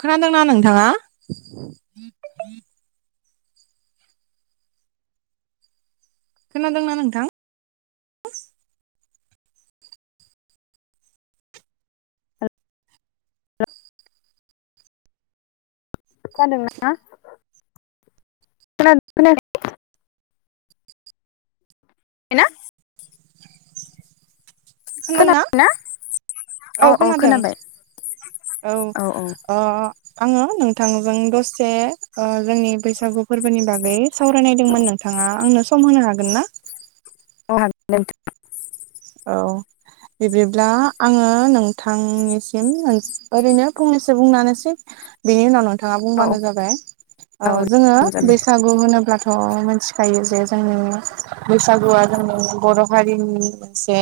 खोनादोंना नोंथाङा खोनादोंना नोंथां खोनादोंना खोनादों ना खोनायाखै [unintelligible] खोनादों ना औ खोनादों औ अ आङो नोंथांजों दसे ओ जोंनि बैसागु फोरबोनि बागै सावरायनायदोंमोन नोंथाङा आंनो सम होनो हागोन ना [unintelligible] औ बिब्दिब्ला आङो नोंथांनिसिम मोन ओरैनो फंनैसो बुंनानैसै बेनि उनाव नोंथाङा औ बुंबानो जाबाय ओ औ जोङो जागोन दे बैसाग गु होनोब्लाथ' मिथिखायो जे जोंनि बैसागुआ जोंनि बर' हारिनि से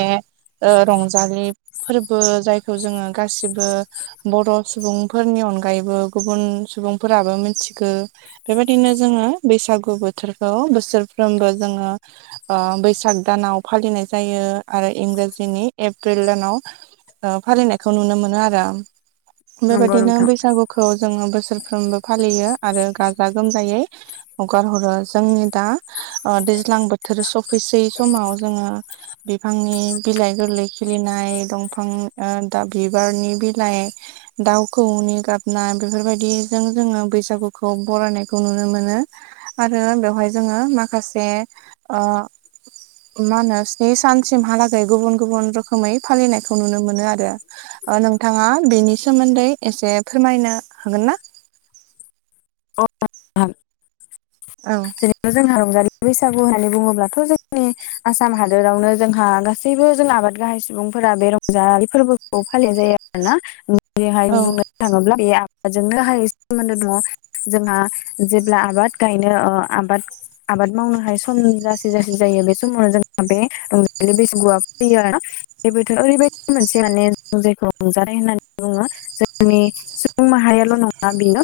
रंजालि फोरबो जायखौ जोङो गासिबो बर' सुबुंफोरनि अनगायैबो गुबुन सुबुंफोराबो मिनथिगो बेबायदिनो जोङो बैसागु बोथोरखौ बोसोरफ्रोमबो जोङो ओ बैसाग दानाव फालिनाय जायो आरो इंराजिनि एप्रिल दानाव ओ फालिनायखौ नुनो मोनो आरो नंगौ बेबायदिनो नोंथां बैसागुखौ जोङो बोसोरफ्रोमबो फालियो आरो गाजा गोमजायै हगार हरो जोंनि दा ओ जोङो दैज्लां बोथोर सफैसै समाव जोङो बिफांनि बिलाइ गोरलै खिलिनाय दंफां ओ दा बिबारनि बिलाइ दाउखौनि गाबनाय बेफोरबायदिजों जोङो बैसागुखौ बरायनायखौ नुनो मोनो आरो बेवहाय जोङो माखासे ओ मानो बे सानसिमहालागै गुबुन गुबुन रोखोमै फालिनायखौ नुनो मोनो आरो ओ नोंथाङा बिनि सोमोन्दै एसे फोरमायनो हागोन ना [unintelligible] औ जेनबा जोंहा रंजालि बैसागु होननानै बुङोब्लाथ' जोंनि आसाम हादोरावनो जोंहा गा सैबो जों आबाद गाहाय सुबुंफोरा बे रंजालि फोरबोखौ फालिनाय जायो आरो ना बेहाय औ बुंनो थाङोब्ला बे आबादजोंनो हाय सोमोनदो दङ जोंहा जेब्ला आबाद गायनो ओ आबाद आबाद मावनो हाय सम जासि जाससि जायो बे समावनो जोंहा बे रंजालि बैसुआ फैयो आरो बेबोथ' ओरैबायदि मोनसे माने जों जायखौ रंजानाय होननानै बुङो जोंनि सुबुं माहारियाल' नङा बेनो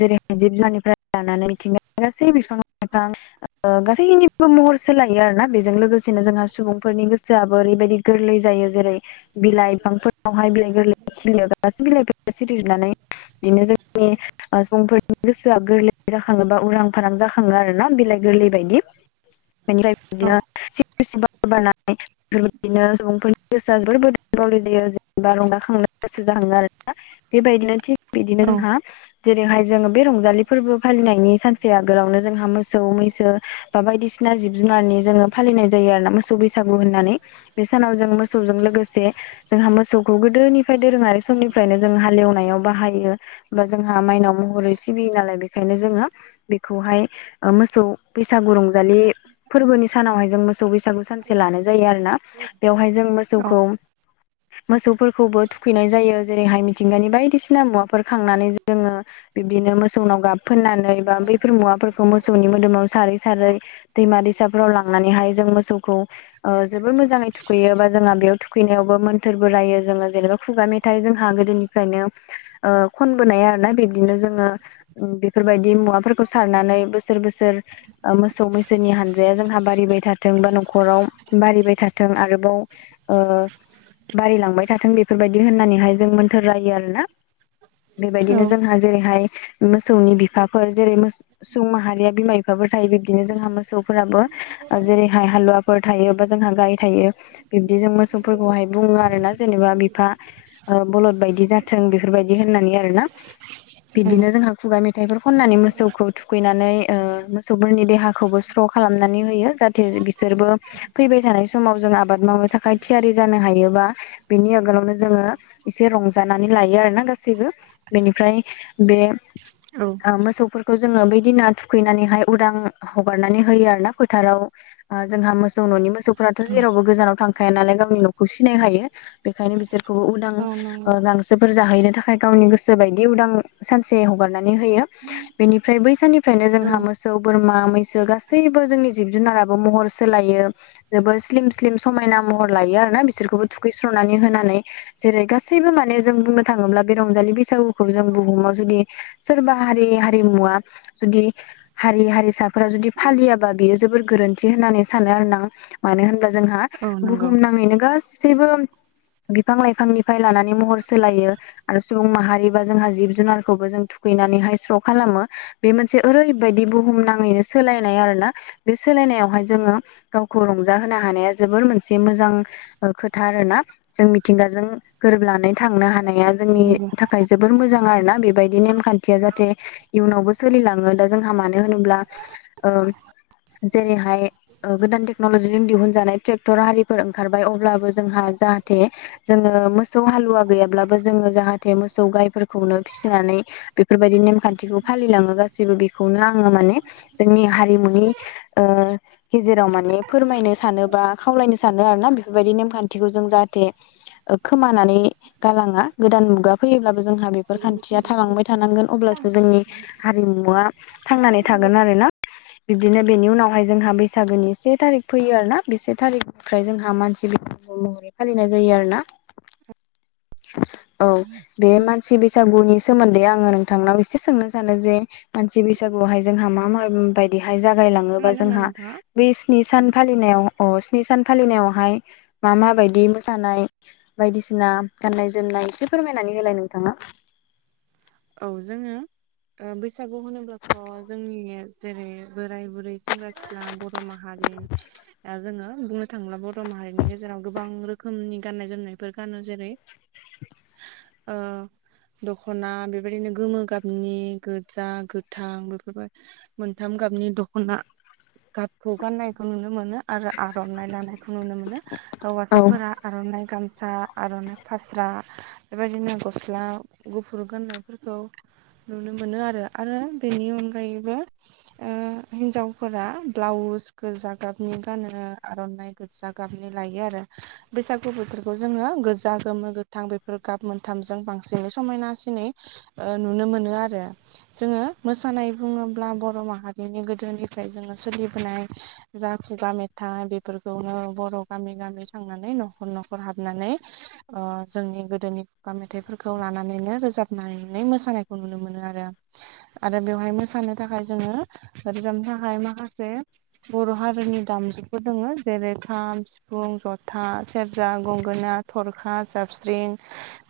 जेरै जिब जुननिफ्राय लानानै बिथिं गासै बिफां लाइफां ओ गासैनिबो महर सोलायो आर ना बेजों लोगोसेनो जोंहा सुबुंफोरनि गोसोआबो ओरैबायदि गोरलै जायो जेरै बिलाइ बिफांफोरावहाय बिलाइ गोरलै खिनियाव बिलाइ सिरिनानै बिदिनो जोंनि ओ सुबुंफोरनि गोसोआ गोरलै जाखाङो बा उरां फारां जाखाङो आर ना बिलाइ गोरलै बायदि बेनिफ्राय औ बिदिनो सि सि बारनाय बे बिदिनो सुबुंफोरनि गोसोआ बावलि जायो जेनेबा रंद खांनो गोसो जाहाङो आरो बेबायदिनो थिग बिदिनो औ जोंहा जेरैहाय जोङो बे रंजालि फोरबो फालिनायनि सानसे आगोलावनो जोंहा मोसौ मैसो बा बायदिसिना जिब जुनारनि जोङो फालिनाय जायो आरो ना मोसौ बैसागु होननानै बे सानाव जों मोसौ समजों लोगोसे जोंहा मोसौखौ गोदोनिफ्राय दोरोङारि समनिफ्रायनो जों हालेवनायाव बाहायो। बा जों जोंहा माइनाव महरै सिबियो नालाय बेखायनो जोङो बेखौहाय मोसौ बैसागु रंजालि फोरबोनि सानावहाय जों मोसौ बैसागु सानसे लानाय जायो आरोना बेवहाय जों मोसौखौ मोसौफोरखौबो थुखैनाय जायो जेरैहाय मिथिंगानि बायदिसिना मुवाफोर खांनानै जों जोङो बिब्दिनो मोसौनाव गाब फोननानै बा बैफोर मुवाफोरखौ मोसौनि मोदोमाव सारै सारै दैमा दैसाफोराव लांनानैहाय जों मोसौखौ ओ जोबोर मोजाङै थुखैयो बा जोंहा बेयाव थुखैनायावबो मोन्थोरबो रायो जोङो जेनेबा खुगा मेथाइ जोंहा गोदोनि फ्रायनो ओ खनबोनाय आरोना बिदिनो जोङो बेफोरबायदि मुवाफोरखौ सारनानै बोसोर बोसोर मोसौ मैसोनि हानजाया जोंहा बारिबाय था थों बा न'खराव बारिबाय थाथों आरोबाव ओ बारियलांबाय थाथों बेफोरबायदि होननानैहाय जों मोन्थोर रायो आरोना। बेबायदिनो औ जोंहा जेरैहाय मोसौनि बिफाफोर जेरै सुबुं माहारिया बिमा बिफाफोर थायो बिब्दिनो जोंहा मोसौ फोराबो जेरैहाय हालुवाफोर थायो बा जोंहा गाइ थायो बिब्दि जों मोसौफोरखौहाय बुङो आरो ना जेनेबा बिफा ओ बलद बायदि जाथों बेफोरबायदि होननानै आरो ना [unintelligible] बिदिनो जोंहा खुगा मेथाइफोर खननानै मोसौखौ थुखैनानै ओ मोसौफोरनि देहाखौबो स्र' खालामनानै होयो जाहाथे बिसोरबो फैबाय थानाय समाव जों आबाद मावनो थाखाय थियारि जानो हायोबा बिनि आगोलावनो जोङो एसे रंजानानै लायो आरोना गासैबो बेनिफ्राय बे औ ओ मोसौफोरखौ जोङो बैदिना थुखैनानैहाय उदां हगारनानै होयो आरो ना फोथाराव ओ जोंहा मोसौ न'नि मोसौफोराथ' औ जेरावबो गोजानाव थांखाया नालाय गावनि न'खौ सिनायनो हायो बेखायनो बिसोरखौबो उदां औ ओ नंगौ गांसोफोर जाहैनो थाखाय गावनि गोसो बायदि उदां सानसे हगारनानै होयो। बेनिफ्राय बै साननिफ्रायनो जोंहा मोसौ बोरमा मैसो गासैबो जोंनि जिब जुनाराबो महर सोलायो जोबोर स्लिम स्लिम समायना महर लायो आरो ना बिसोरखौबो थुखैस्रनानै होनानै जेरै गासैबो माने जों बुंनो थाङोब्ला बे रंजालि बैसागुखौ जों बुहुमाव जुदि सोरबा हारि हारिमुवा जुदि हारि-हारिसाफोरा जुदि फालियाबा बियो जोबोर गोरोन्थि होननानै सानो आरो ना मानो होनब्ला जोंहा औ नंगौ बुहुम नाङैनो गासैबो बिफां-लाइफांनिफ्राय लानानै महर सोलायो आरो सुबुं माहारिबा जोंहा जिब-जुनारखौबो जों थुखैनानैहाय स्र' खालामो बे मोनसे ओरैबायदि बुहुमाङैनो सोलायनाय आरो ना बे सोलायनायावहाय जोङो गावखौ रंजाहोनो हानाया जोबोर मोनसे मोजां ओ खोथा आरोना। जों मिथिंगाजों गोरोबनानै थांनो हानाया औ जोंनि नंगौ थाखाय जोबोर मोजां आरोना बेबायदि नेमखान्थिया जाहाथे इयुनावबो सोलिलाङो दा जोंहा मानो होनोब्ला ओ जेरैहाय गोदान टेक्न'लजिजों दिहुनजानाय ट्रेक्टर आरिफोर ओंखारबाय अब्लाबो जोंहा जाहाथे जोङो मोसौ हालुवा गैयाब्लाबो जोङो जाहाथे मोसौ गायफोरखौनो फिसिनानै बेफोरबायदि नेमखान्थिखौ फालिलाङो गासैबो बेखौनो आङो माने जोंनि हारिमुनि ओ [inaudible] गेजेराव माने फोरमायनो सानो बा खावलायनो सानो आरो ना बेफोरबायदि नेमखान्थिखौ जों जाहाथे ओ खोमानानै गालाङा गोदान मुगा फैयोब्लाबो जोंहा बे फोर खान्थिया थालांबाय थानांगोन अब्लासो जोंनि हारिमुवा थांनानै थागोन आरो ना। बिब्दिनो बेनि उनावहाय जोंहा बैसागोनि से थारिख फैयो आरो ना‌‌। बे से थारिख निफ्राय जोंहा मानसि बैसागु महरै फालिनाय जायो आरो ना औ बे मानसि बैसागुनि सोमोन्दै आङो नोंथांनाव एसे सोंनो सानो जे मानसि बैसागुआवहाय जोंहा मा मा बायदिहाय जागायलाङोबा खोनादोंना जोंहा नोंथाङा बै स्नि सान फालिनायाव अ स्नि सान फालिनायावहाय मा मा बायदि मोसानाय बायदिसिना गाननाय जोमनाय एसे फोरमायनानै होलाय नोंथाङा औ जोङो बैसागु होनोब्लाथ' जोंनि जेरै बोराय बुरै सेंग्रा सिख्ला बर' माहारि जोङो बुंनो थाङोब्ला बर' माहारिनि गेजेराव गोबां रोखोमनि गाननाय जोमनायफोर गानो जेरै ओ दख'ना बेबायदिनो गोमो गाबनि गोजा गोथां बेफोरबाय मोनथाम गाबनि दख'ना गाबखौ गान्नायखौ नुनो मोनो आरो आर'नाइ लानायखौ नुनो मोनो औ हौवासाफोरा आर'नाइ गामसा आर'नाइ फास्रा बेबायदिनो गस्ला गुफुर गाननायफोरखौ नुनो मोनो आरो आरो बेनि अनगायैबो हिन्जावफोरा ब्लाउस गोजा गाबनि गानो आर'नाइ गोजा गाबनि लायो आरो बैसागु बोथोरखौ जोङो गोजा गोमो गोथां बे फोर गाब मोनथामजों बांसिनै समायनासिनै नुनो मोनो आरो जोङो मोसानाय बुङोब्ला बर' माहारिनि गोदोनिफ्राय जोङो सोलिबोनाय जा खुगा मेथाइ बेफोरखौनो बर' गामि गामि थांनानै न'खर न'खर हाबनानै ओ जोंनि गोद दोनि खुगा मेथाइफोरखौ लानानैनो रोजाबनानै मोसानायखौ नुनो मोनो आरो आरो बेवहाय मोसानो थाखाय जोङो रोजाबनो थाखाय माखासे बर' हारिनि दामजुफोर दङ जेरै खाम सिफुं जथा सेरजा गंगोना थरखा जाबस्रिं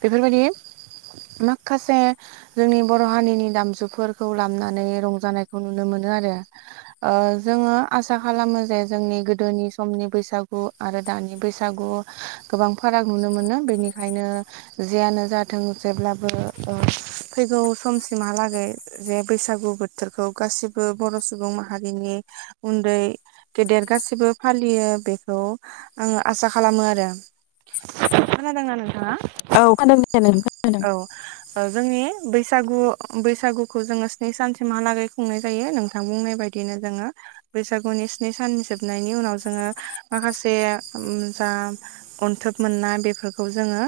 बेफोरबायदि माखासे जोंनि बर' हारिनि दामजुफोरखौ लामनानै रंजानायखौ नुनो मोनो आरो जोङो आसा खालामो जे जोंनि गोदोनि समनि बैसागु आरो दानि बैसागु गोबां फाराग नुनो मोनो बेनिखायनो जियानो जाथों जेब्लाबो फैगौ समसिमहालागै जे बैसागु बोथोरखौ गासिबो बर' सुबुं माहारिनि उन्दै गेदेर गासिबो फालियो बेखौ आङो आसा खालामो आरो खोनादोंना नोंथाङा औ [inaudible] औ जोंनि बैसागु बैसागुखौ जोङो स्नि सानसिमहालागै खुंनाय जायो नोंथां बुंनाय बाय दिनो जोङो बैसागुनि स्नि साननि जोबनायनि उनाव जोङो माखासे जा अनथोब मोननाय बेफोरखौ जोङो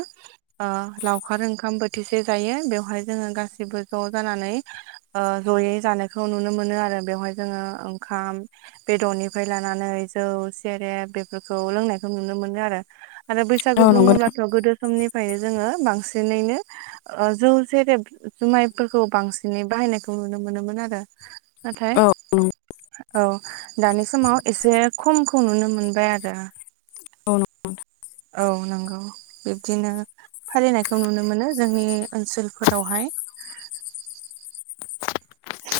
लाव खार ओंखाम बोथिसे जायो बेवहाय जोङो गासैबो ज' जानानै जयै जानायखौ नुनो मोनो आरो बेवहाय जोङो ओंखाम बेदरनिफ्राय लानानै जौ सेरेब बेफोरखौ लोंनायखौ नुनो मोनो आरो आरो बैसागु औ नंगौ नोंथां बुङोब्लाथ' गोदो समनिफ्रायनो जोङो बांसिनैनो जौ जेरेब जुमायफोरखौ बांसिनै बाहायनायखौ नुनो मोनोमोन आरो नाथाय औ नंगौ औ दानि समाव एसे खमखौ नुनो मोनबाय आरो औ औ नंगौ बिब्दिनो फालिनायखौ नुनो मोनो जोंनि ओनसोलफोरावहाय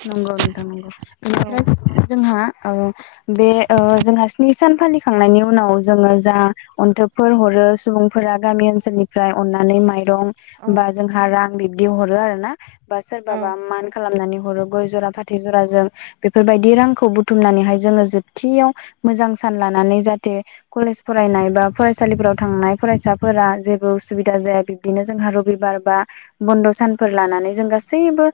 नंगौ नंथां नंगौ औ बेनिफ्राय जोंहा बे ओ जोंहा स्नि सान फालि खांनायनि उनाव जोङो जा अन्थोबफोर हरो सुबुंफोरा गामि ओनसोलनिफ्राय अननानै माइ दं औ औ गय जरा फाथै जराजों बेफोरबायदि रांखौ बुथुमनानैहाय जोङो जोबथियाव मोजां सान लानानै जाहाथे कलेज फरायनाय बा फरायसालिफोराव थांनाय फरायसाफोरा जेबो उसुबिदा जाया बिदिनो जोंहा रबिबार बा बन्द' सानफोर लानानै जों गासैबो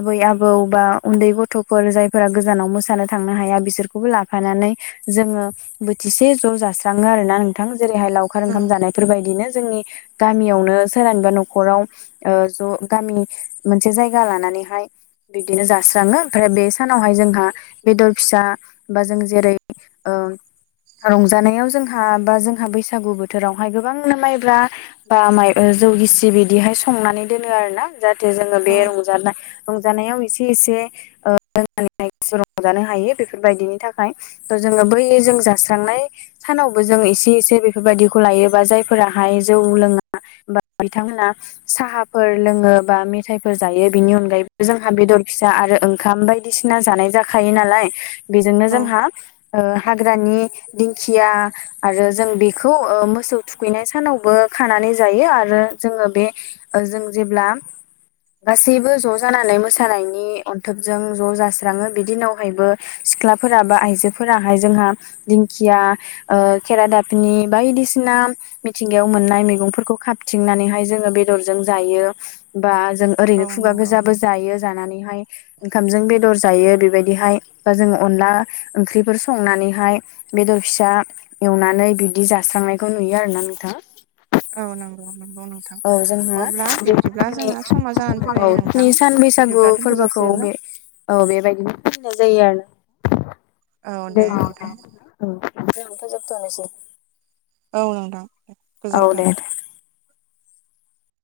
आबै आबौ बा उन्दै गथ'फोर जायफोरा गोजानाव मोसानो थांनो हाया बिसोरखौबो लाफानानै जोङो बोथिसे ज' जास्राङो आरो ना नोंथां जेरैहाय लावखार औ ओंखाम जानाय बेफोरबायदिनो जोंनि गामियावनो सोरानिबा न'खराव ज' गामि मोनसे जायगा लानानैहाय बिब्दिनो जास्राङो ओमफ्राय बे सानावहाय जोंहा बेदर फिसा बा जों जेरै ओ रंजानायाव जोंहा बा जोंहा बैसागु बोथोरावहाय गोबांनो माइब्रा बा माइ जौ गिसि बिदिहाय संनानै दोनो आरो ना औ जाहाथे रंजानायाव एसे एसे [unintelligible] रंजानो हायो बेफोरबायदिनि थाखाय ओ जोङो बै जों जास्रांनाय सानावबो जों एसे एसे बेफोरबायदिखौ लायोबा जायफोराहाय जौ लोङा बा बिथांमोना साहाफोर लोङो बा मेथाइफोर जायो बिनि अनगायैबो जोंहा बेदर फिसा आरो ओंखाम बायदिसिना जानाय जाखायो नालाय बेजोंनो औ जोंहा हाग्रानि दिंखिया आरो जों बेखौ मोसौ थुखैनाय सानावबो खानानै जायो आरो जोङो बे ओ जों जेब्ला गासैबो ज' जा जानानै मोसानायनि अनथोबजों ज' जास्राङो बि दिनावहायबो सिख्लाफोरा बा आइजोफोराहाय जोंहा दिंखिया खेराादाबनि बायदिसिना मिथिंगायाव मोननाय मैगंफोरखौ खाबथिंनानैहाय जोङो बेदरजों जायो बा जों औ ओरैनो खुगा नंगौ गोजाबो जायो जानानैहाय ओंखामजों बेदर जायो बेबायदिहाय बा जोङ अनला ओंख्रिफोर संनानैहाय बेदर फिसा एवनानै बिदि जास्रांनायखौ नुयो आरोना नोंथाङा औ नंगौ नंगौ नंगौ। नोंथां औ जोंहा अब्ला बे बिब्दिब्ला जोंना समा जानानै औ फैबाय नोंथां स्नि सान बैसागु बिब्दिब्ला दोन्थ' फोरबोखौ जासिगोनना? बे औ बेबायदिनो होननाय जायो आरो औ दे नोंथां दे फोजोबथ'नोसै। औ नोंथां। औ गोजोन्थों दे दे